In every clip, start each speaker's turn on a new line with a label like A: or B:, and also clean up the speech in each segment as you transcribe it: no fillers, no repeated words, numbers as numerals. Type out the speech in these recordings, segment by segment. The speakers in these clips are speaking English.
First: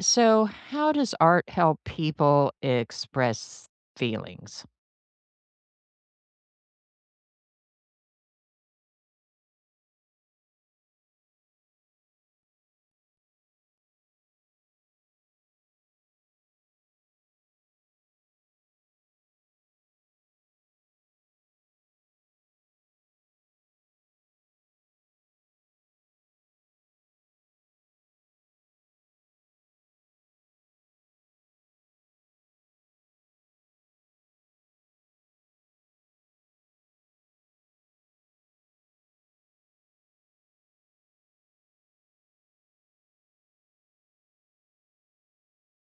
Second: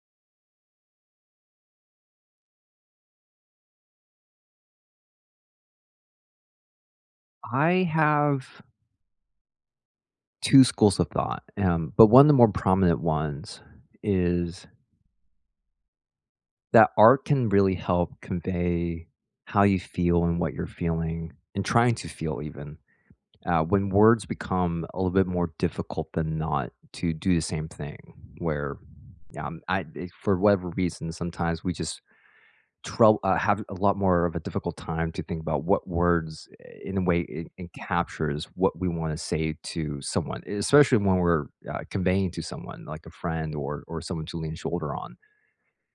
A: So, how does art help people express feelings?
B: I have 2 schools of thought, but one of the more prominent ones is that art can really help convey how you feel and what you're feeling and trying to feel even, when words become a little bit more difficult than not to do the same thing where, for whatever reason, sometimes we just trou have a lot more of a difficult time to think about what words, in a way, it captures what we wanna say to someone, especially when we're, conveying to someone, like a friend or someone to lean shoulder on,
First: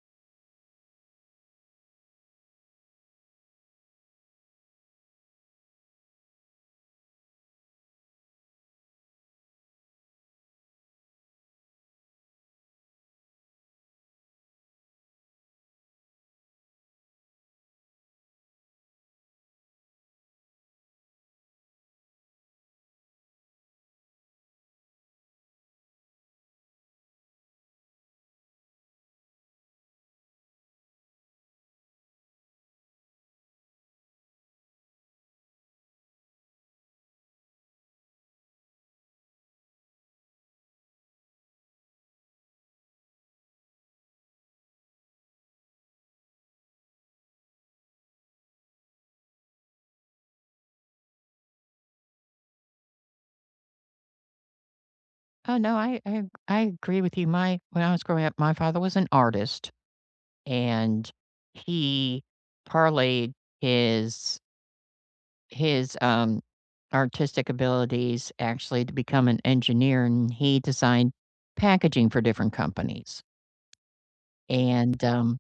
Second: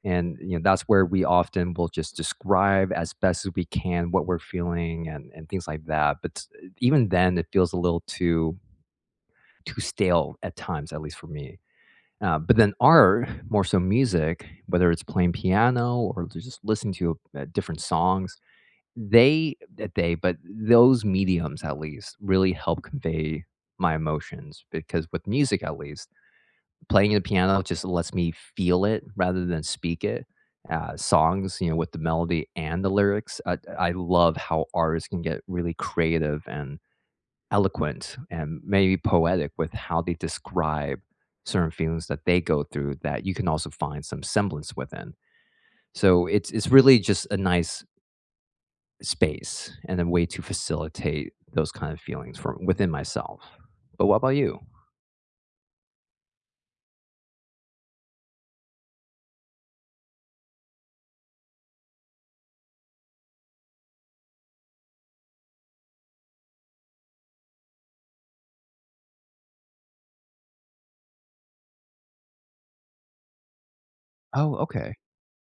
B: and, that's where we often will just describe as best as we can what we're feeling and things like that, even then, it feels a little too stale at times, at least for me, but then art, more so music, whether it's playing piano or just listening to, different songs they that they but those mediums, at least, really help convey my emotions because with music, at least, playing the piano just lets me feel it rather than speak it. Songs, with the melody and the lyrics, I love how artists can get really creative and eloquent and maybe poetic with how they describe certain feelings that they go through that you can also find some semblance within. So it's really just a nice space and a way to facilitate those kind of feelings from within myself. But what about you?
A: Oh no, I agree with you. My when I was growing up, my father was an artist, and he parlayed his his artistic abilities actually to become an engineer, and he designed packaging for different companies.
B: Oh, okay.
A: And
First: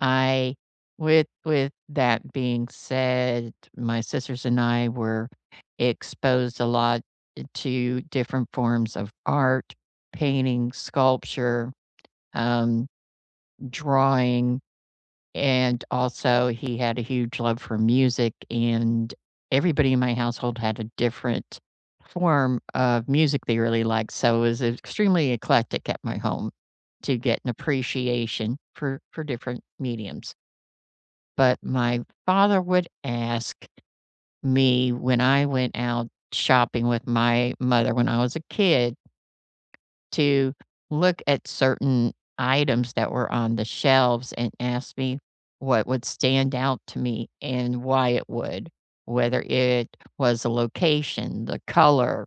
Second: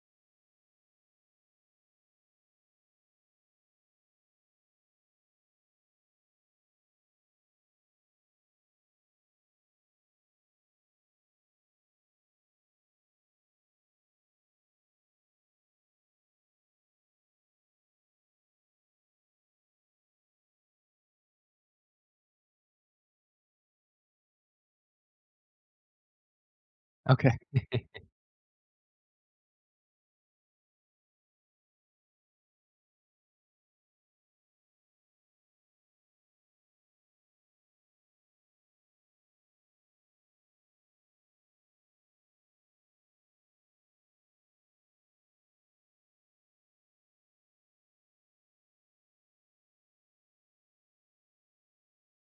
A: I with that being said, my sisters and I were exposed a lot to different forms of art, painting, sculpture, um, drawing, and also he had a huge love for music, and everybody in my household had a different form of music they really liked, so it was extremely eclectic at my home to
B: Okay.
A: get an appreciation for different mediums. But my father would ask me when I went out shopping with my mother when I was a kid to look at certain items that were on the shelves and ask me what would stand out to me and why it would, whether it was the location, the color,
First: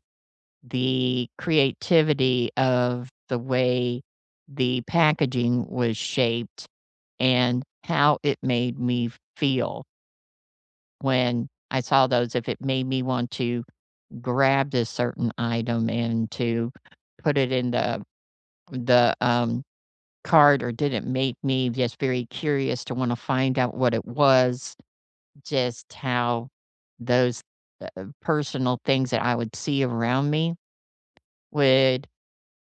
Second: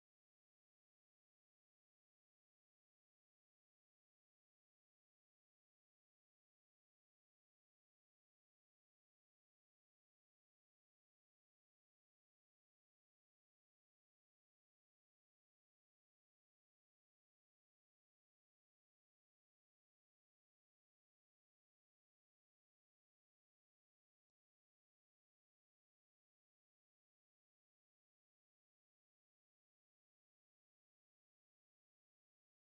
A: the creativity of the way the packaging was shaped, and how it made me feel when I saw those, if it made me want to grab this certain item and to put it in the cart, or did it make me just very curious to wanna find out what it was, just how those, personal things that I would see around me would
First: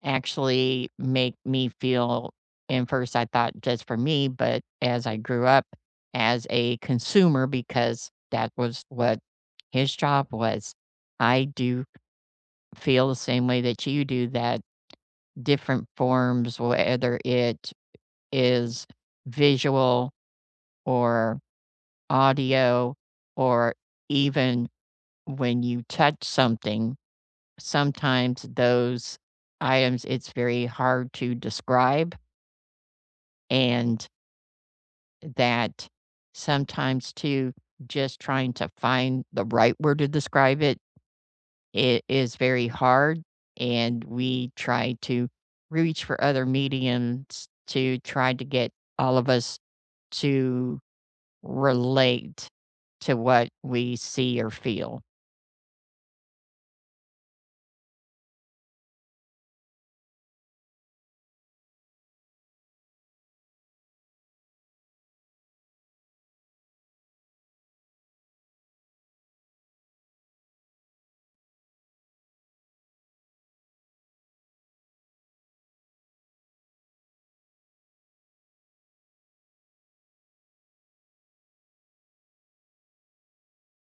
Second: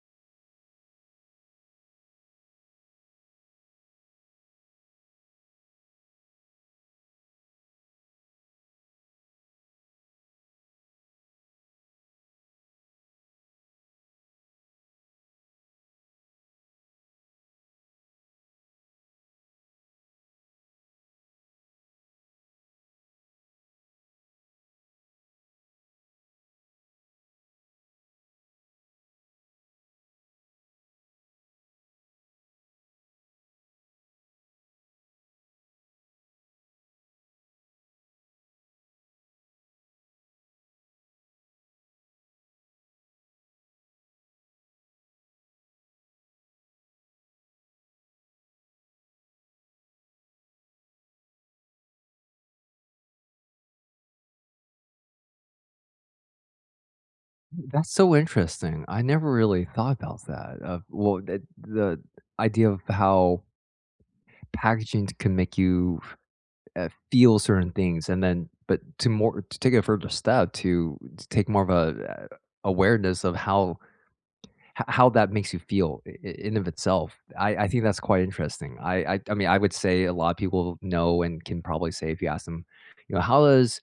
A: actually make me feel. And first I thought just for me, but as I grew up as a consumer, because that was what his job was, "I do feel the same way that you do, that different forms, whether it is visual or audio, or even when you touch something, sometimes those items, it's very hard to describe." And that sometimes too, just trying to find the right word to describe it, it is very hard, and we try to reach for other mediums to try to get all of us to relate to what we see or feel.
B: That's so interesting. I never really thought about that. Of well, the idea of how packaging can make you feel certain things, and then, but to more to take a further step to take more of a awareness of how how that makes you feel in of itself. I think that's quite interesting. I mean I would say a lot of people know and can probably say if you ask them, how does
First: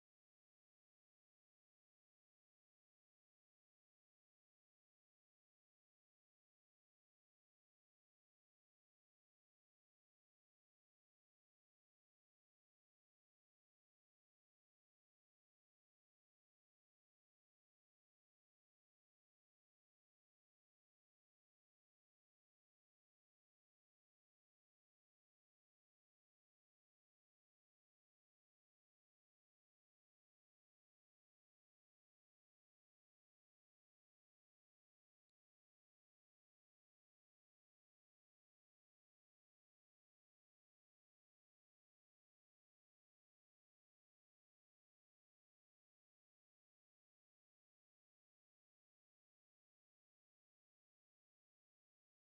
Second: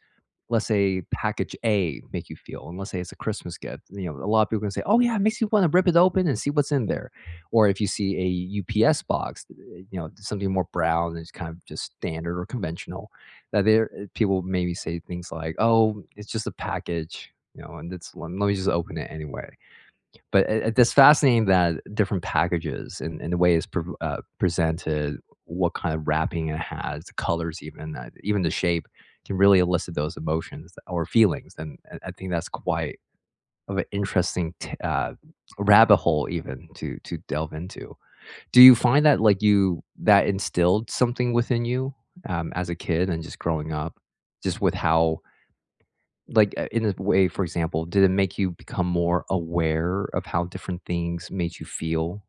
B: let's say package A make you feel? And let's say it's a Christmas gift. A lot of people can say, oh yeah, it makes you want to rip it open and see what's in there. Or if you see a UPS box, something more brown and it's kind of just standard or conventional, that there people maybe say things like, oh, it's just a package, and it's let me just open it anyway. But it's fascinating that different packages and the way it's presented, what kind of wrapping it has, the colors, even the shape, can really elicit those emotions or feelings. And I think that's quite of an interesting rabbit hole, even to delve into. Do you find that like you that instilled something within you as a kid and just growing up, just with how like, in a way, for example, did it make you become more aware of how different things made you feel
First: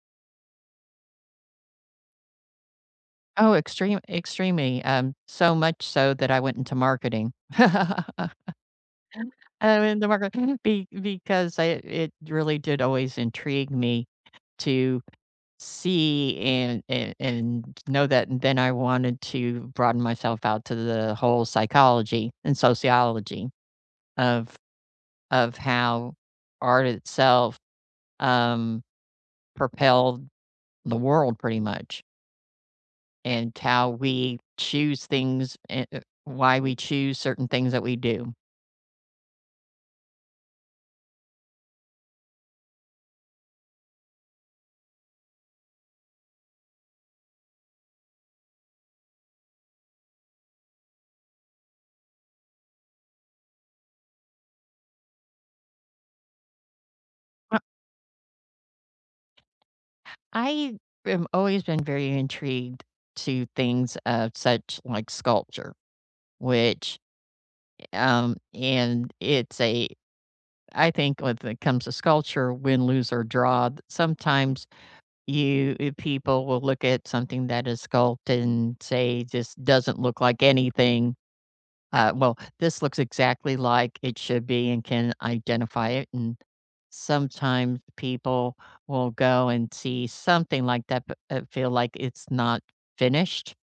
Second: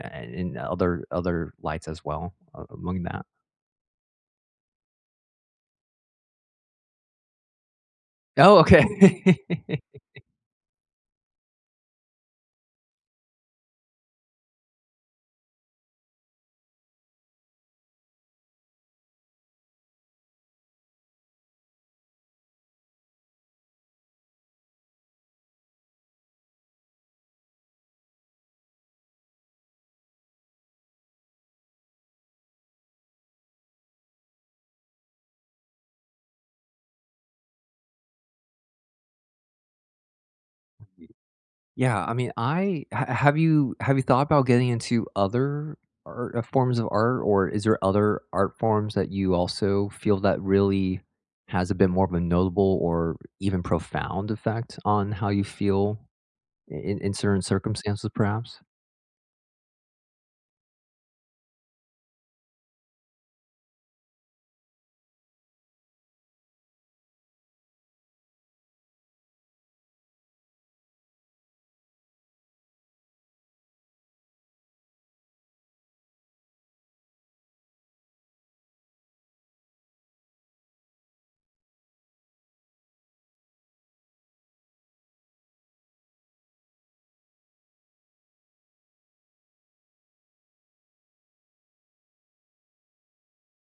B: and in other lights as well a among that?
A: Oh, extremely, so much so that I went into marketing. I
B: Oh, okay.
A: went into marketing be because I it really did always intrigue me to see and and know that. And then I wanted to broaden myself out to the whole psychology and sociology of how art itself um propelled the world, pretty much, and how we choose things, and why we choose certain things that we do.
B: Yeah, I mean, I ha have you thought about getting into other forms of art, or is there other art forms that you also feel that really has a bit more of a notable or even profound effect on how you feel in certain
A: Uh,
B: circumstances, perhaps?
A: I have always been very intrigued to things of such like sculpture, which and it's a I think when it comes to sculpture, win, lose, or draw, sometimes you people will look at something that is sculpted and say this doesn't look like anything. Well, this looks exactly like it should be and can identify it. And sometimes people will go and see something like that, but feel like it's not finished.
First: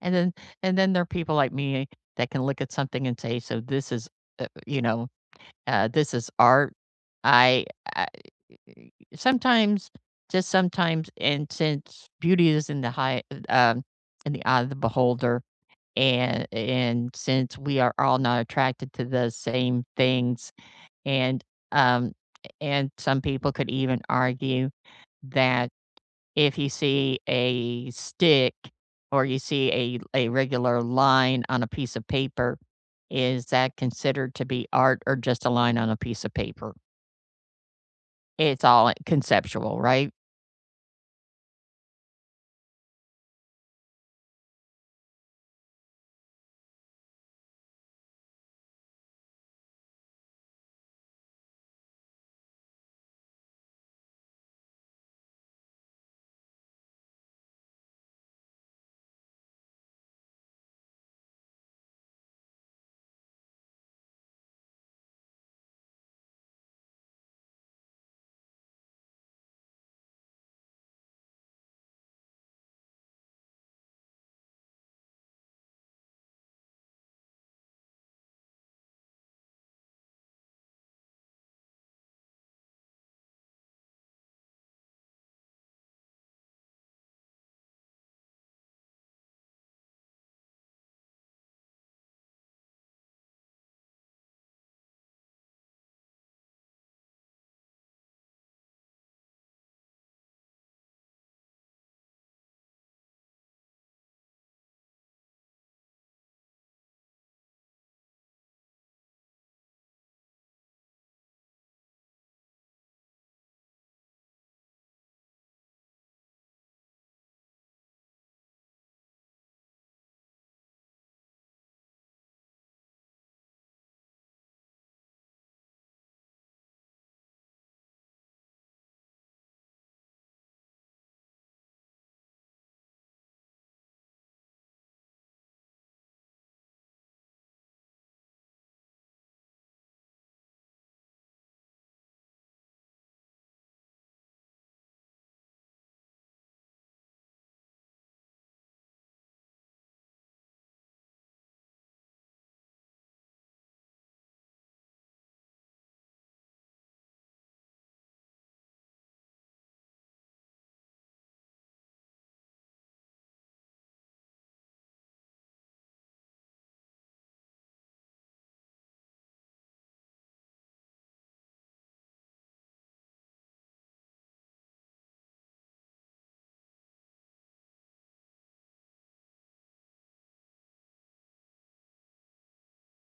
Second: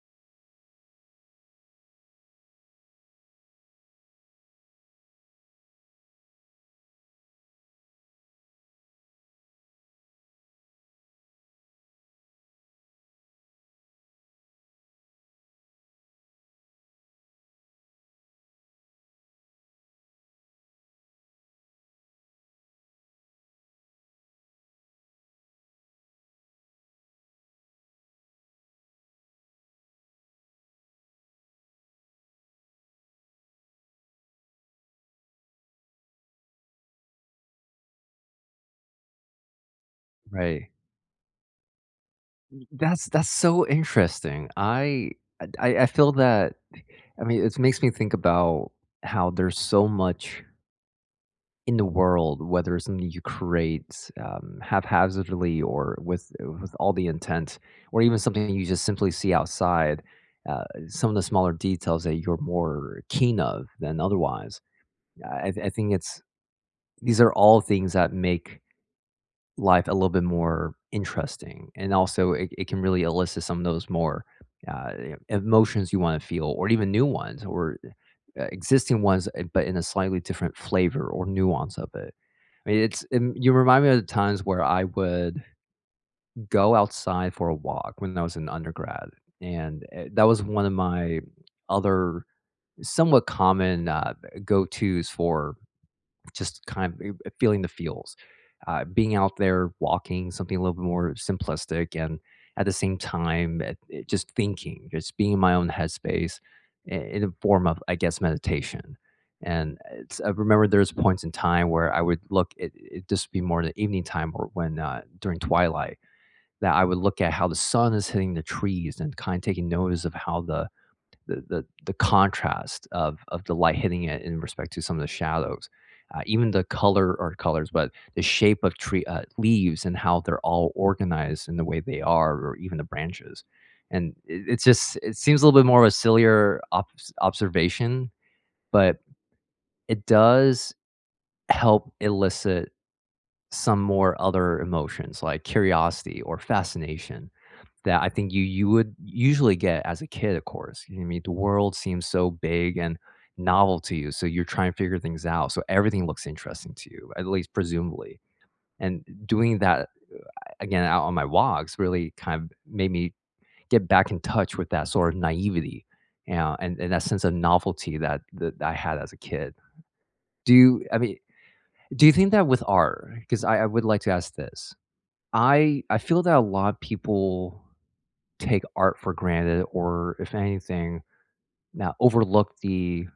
A: And then, and then there are people like me that can look at something and say, "So this is, you know." This is art. I, I sometimes, just sometimes, and since beauty is in um, the eye of the beholder, and since we are all not attracted to the same things, and um, and some people could even argue that if you see a stick or you see a regular line on a piece of paper, is that considered to be art or just a line on a piece of paper? It's all conceptual, right?
B: Right. That's so interesting. I feel that I mean, it makes me think about how there's so much in the world, whether it's something you create, haphazardly or with all the intent, or even something you just simply see outside, some of the smaller details that you're more keen of than otherwise. I think it's these are all things that make life a little bit more interesting, and also it can really elicit some of those more, e emotions you wanna feel or even new ones or, existing ones, but in a slightly different flavor or nuance of it. I mean, it's you remind me of the times where I would go outside for a walk when I was an undergrad, and, that was one of my other somewhat common, go-tos for just kind of feeling the feels, being out there walking, something a little bit more simplistic, and at the same time, just thinking, just being in my own headspace in a form of, I guess, meditation. And I remember there's points in time where I would look, it just be more in the evening time or when during twilight, that I would look at how the sun is hitting the trees and kind of taking notice of how the contrast of the light hitting it in respect to some of the shadows, even the color or colors, but the shape of tree leaves and how they're all organized in the way they are, or even the branches. And it's just it seems a little bit more of a sillier observation, but it does help elicit some more other emotions like curiosity or fascination that I think you would usually get as a kid, of course. You know what I mean? The world seems so big and novel to you, so you're trying to figure things out, so everything looks interesting to you, at least presumably. And doing that again out on my walks really kind of made me get back in touch with that sort of naivety, and that sense of novelty that I had as a kid. Do you I mean, do you think that with art? 'Cause I would like to ask this. I feel that a lot of people take art for granted or if anything, now overlook the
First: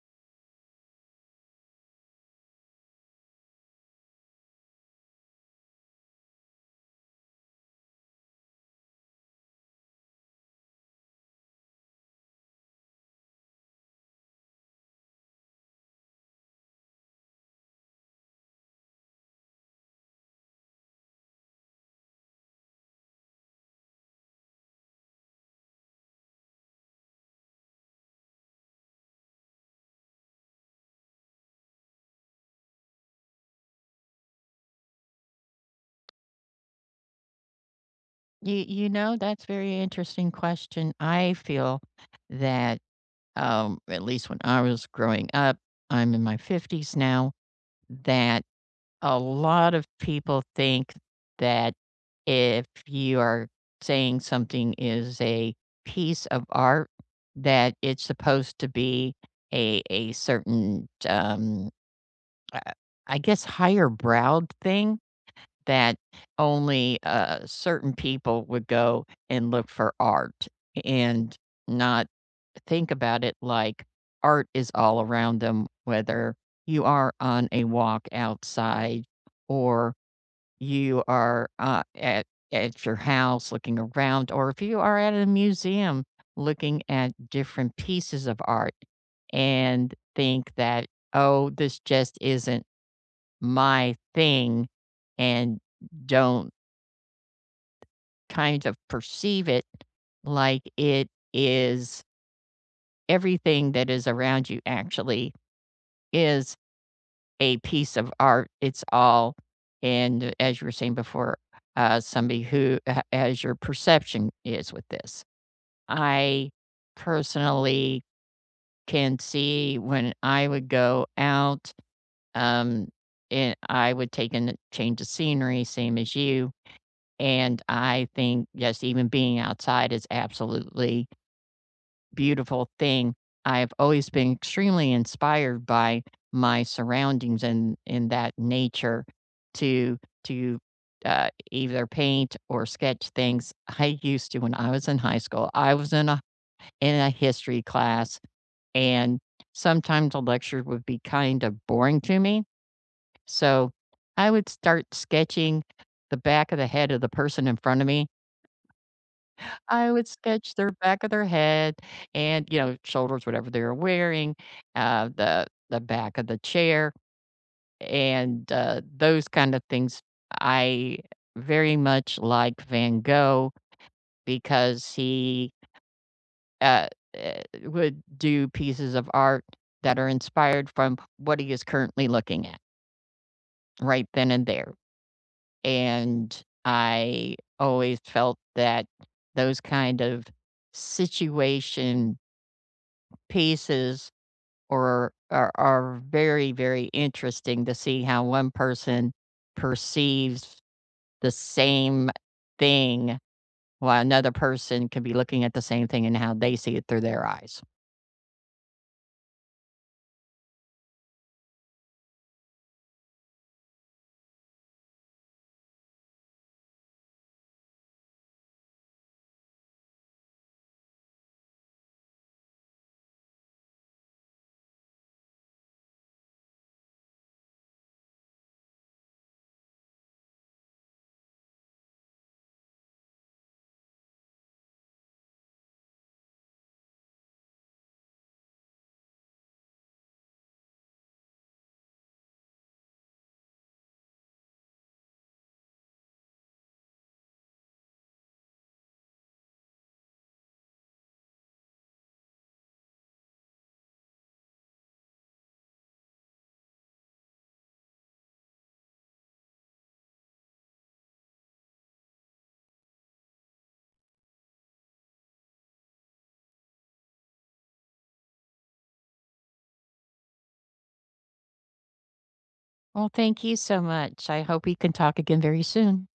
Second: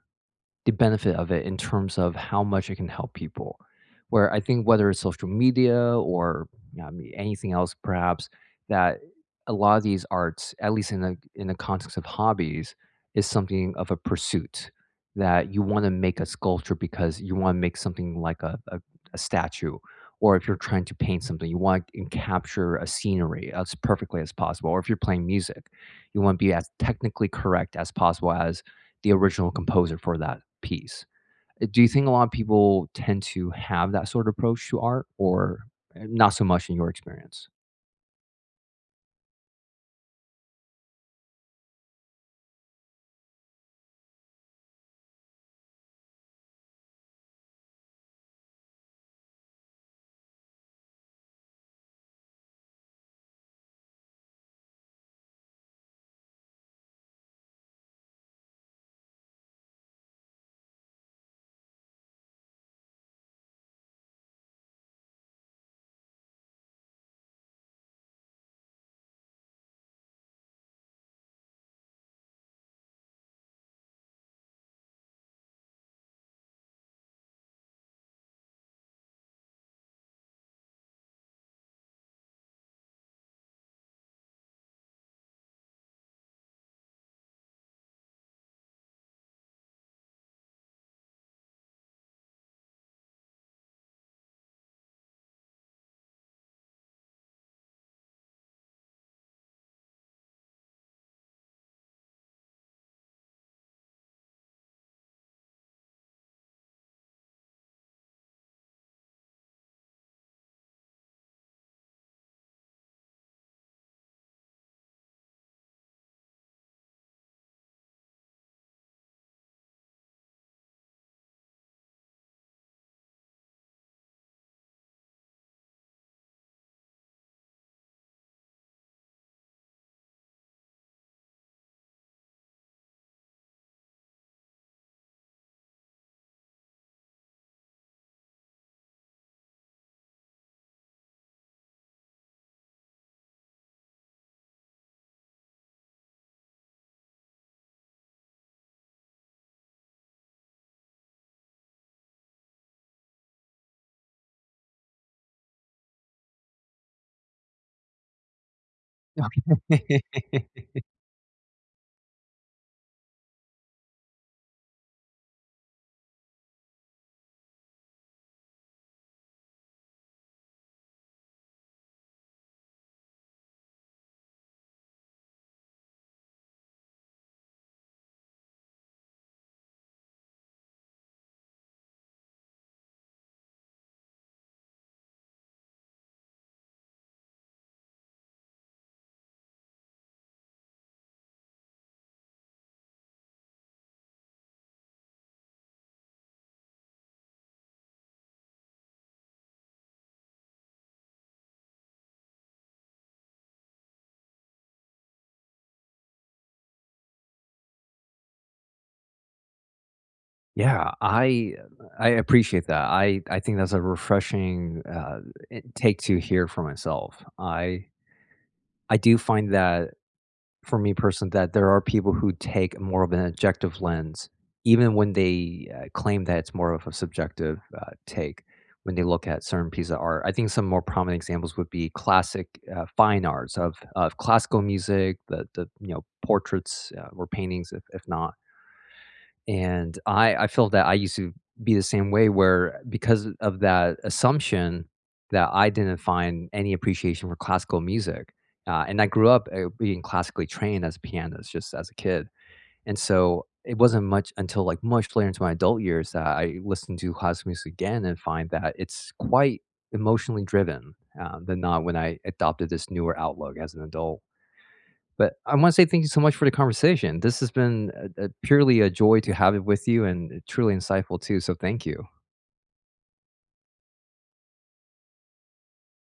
B: the benefit of it in terms of how much it can help people. Where I think whether it's social media or I mean, anything else, perhaps that a lot of these arts, at least in the context of hobbies, is something of a pursuit that you want to make a sculpture because you want to make something like a statue, or if you're trying to paint something, you want to capture a scenery as perfectly as possible. Or if you're playing music, you want to be as technically correct as possible as the original composer for that piece. Do you think a lot of people tend to have that sort of approach to art or not so much in your experience?
A: You know, that's very interesting question. I feel that, at least when I was growing up, I'm in my 50s now, that a lot of people think that if you are saying something is a piece of art, that it's supposed to be a certain, uh, I guess, higher browed thing, that only, certain people would go and look for art and not think about it like art is all around them, whether you are on a walk outside or you are, at your house looking around, or if you are at a museum looking at different pieces of art and think that, "Oh, this just isn't my thing," and don't kind of perceive it like it is everything that is around you. Actually is a piece of art. It's all, and as you were saying before, somebody who as your perception is with this. I personally can see when I would go out, um, and I would take in a change of scenery, same as you. And I think, yes, even being outside is absolutely beautiful thing. I've always been extremely inspired by my surroundings and in that nature to to either paint or sketch things. I used to when I was in high school. I was in a history class, and sometimes the lecture would be kind of boring to me. So I would start sketching the back of the head of the person in front of me. I
B: Okay.
A: would sketch their back of their head and, you know, shoulders, whatever they were wearing, the back of the chair, and, those kind of things. I very much like Van Gogh because he, uh would do pieces of art that are inspired from what he is currently looking at right then and there, and I always felt that those kind of situation pieces or are very, very interesting to see how one person perceives the same thing while another person could be looking at the same thing and how they see it through their eyes.
B: Yeah, I appreciate that. I think that's a refreshing, take to hear for myself. I do find that for me personally, that there are people who take more of an objective lens, even when they claim that it's more of a subjective take when they look at certain pieces of art. I think some more prominent examples would be classic fine arts of classical music, the portraits or paintings, if not. And I feel that I used to be the same way where because of that assumption that I didn't find any appreciation for classical music, and I grew up, being classically trained as a pianist just as a kid, and so it wasn't much until, like, much later into my adult years that I listened to classical music again and find that it's quite emotionally driven, than not when I adopted this newer outlook as an adult. But I want to say thank you so much for the conversation. This has been a purely a joy to have it with you and truly insightful too. So thank you.
A: Well, thank you so much. I hope we can talk again very soon.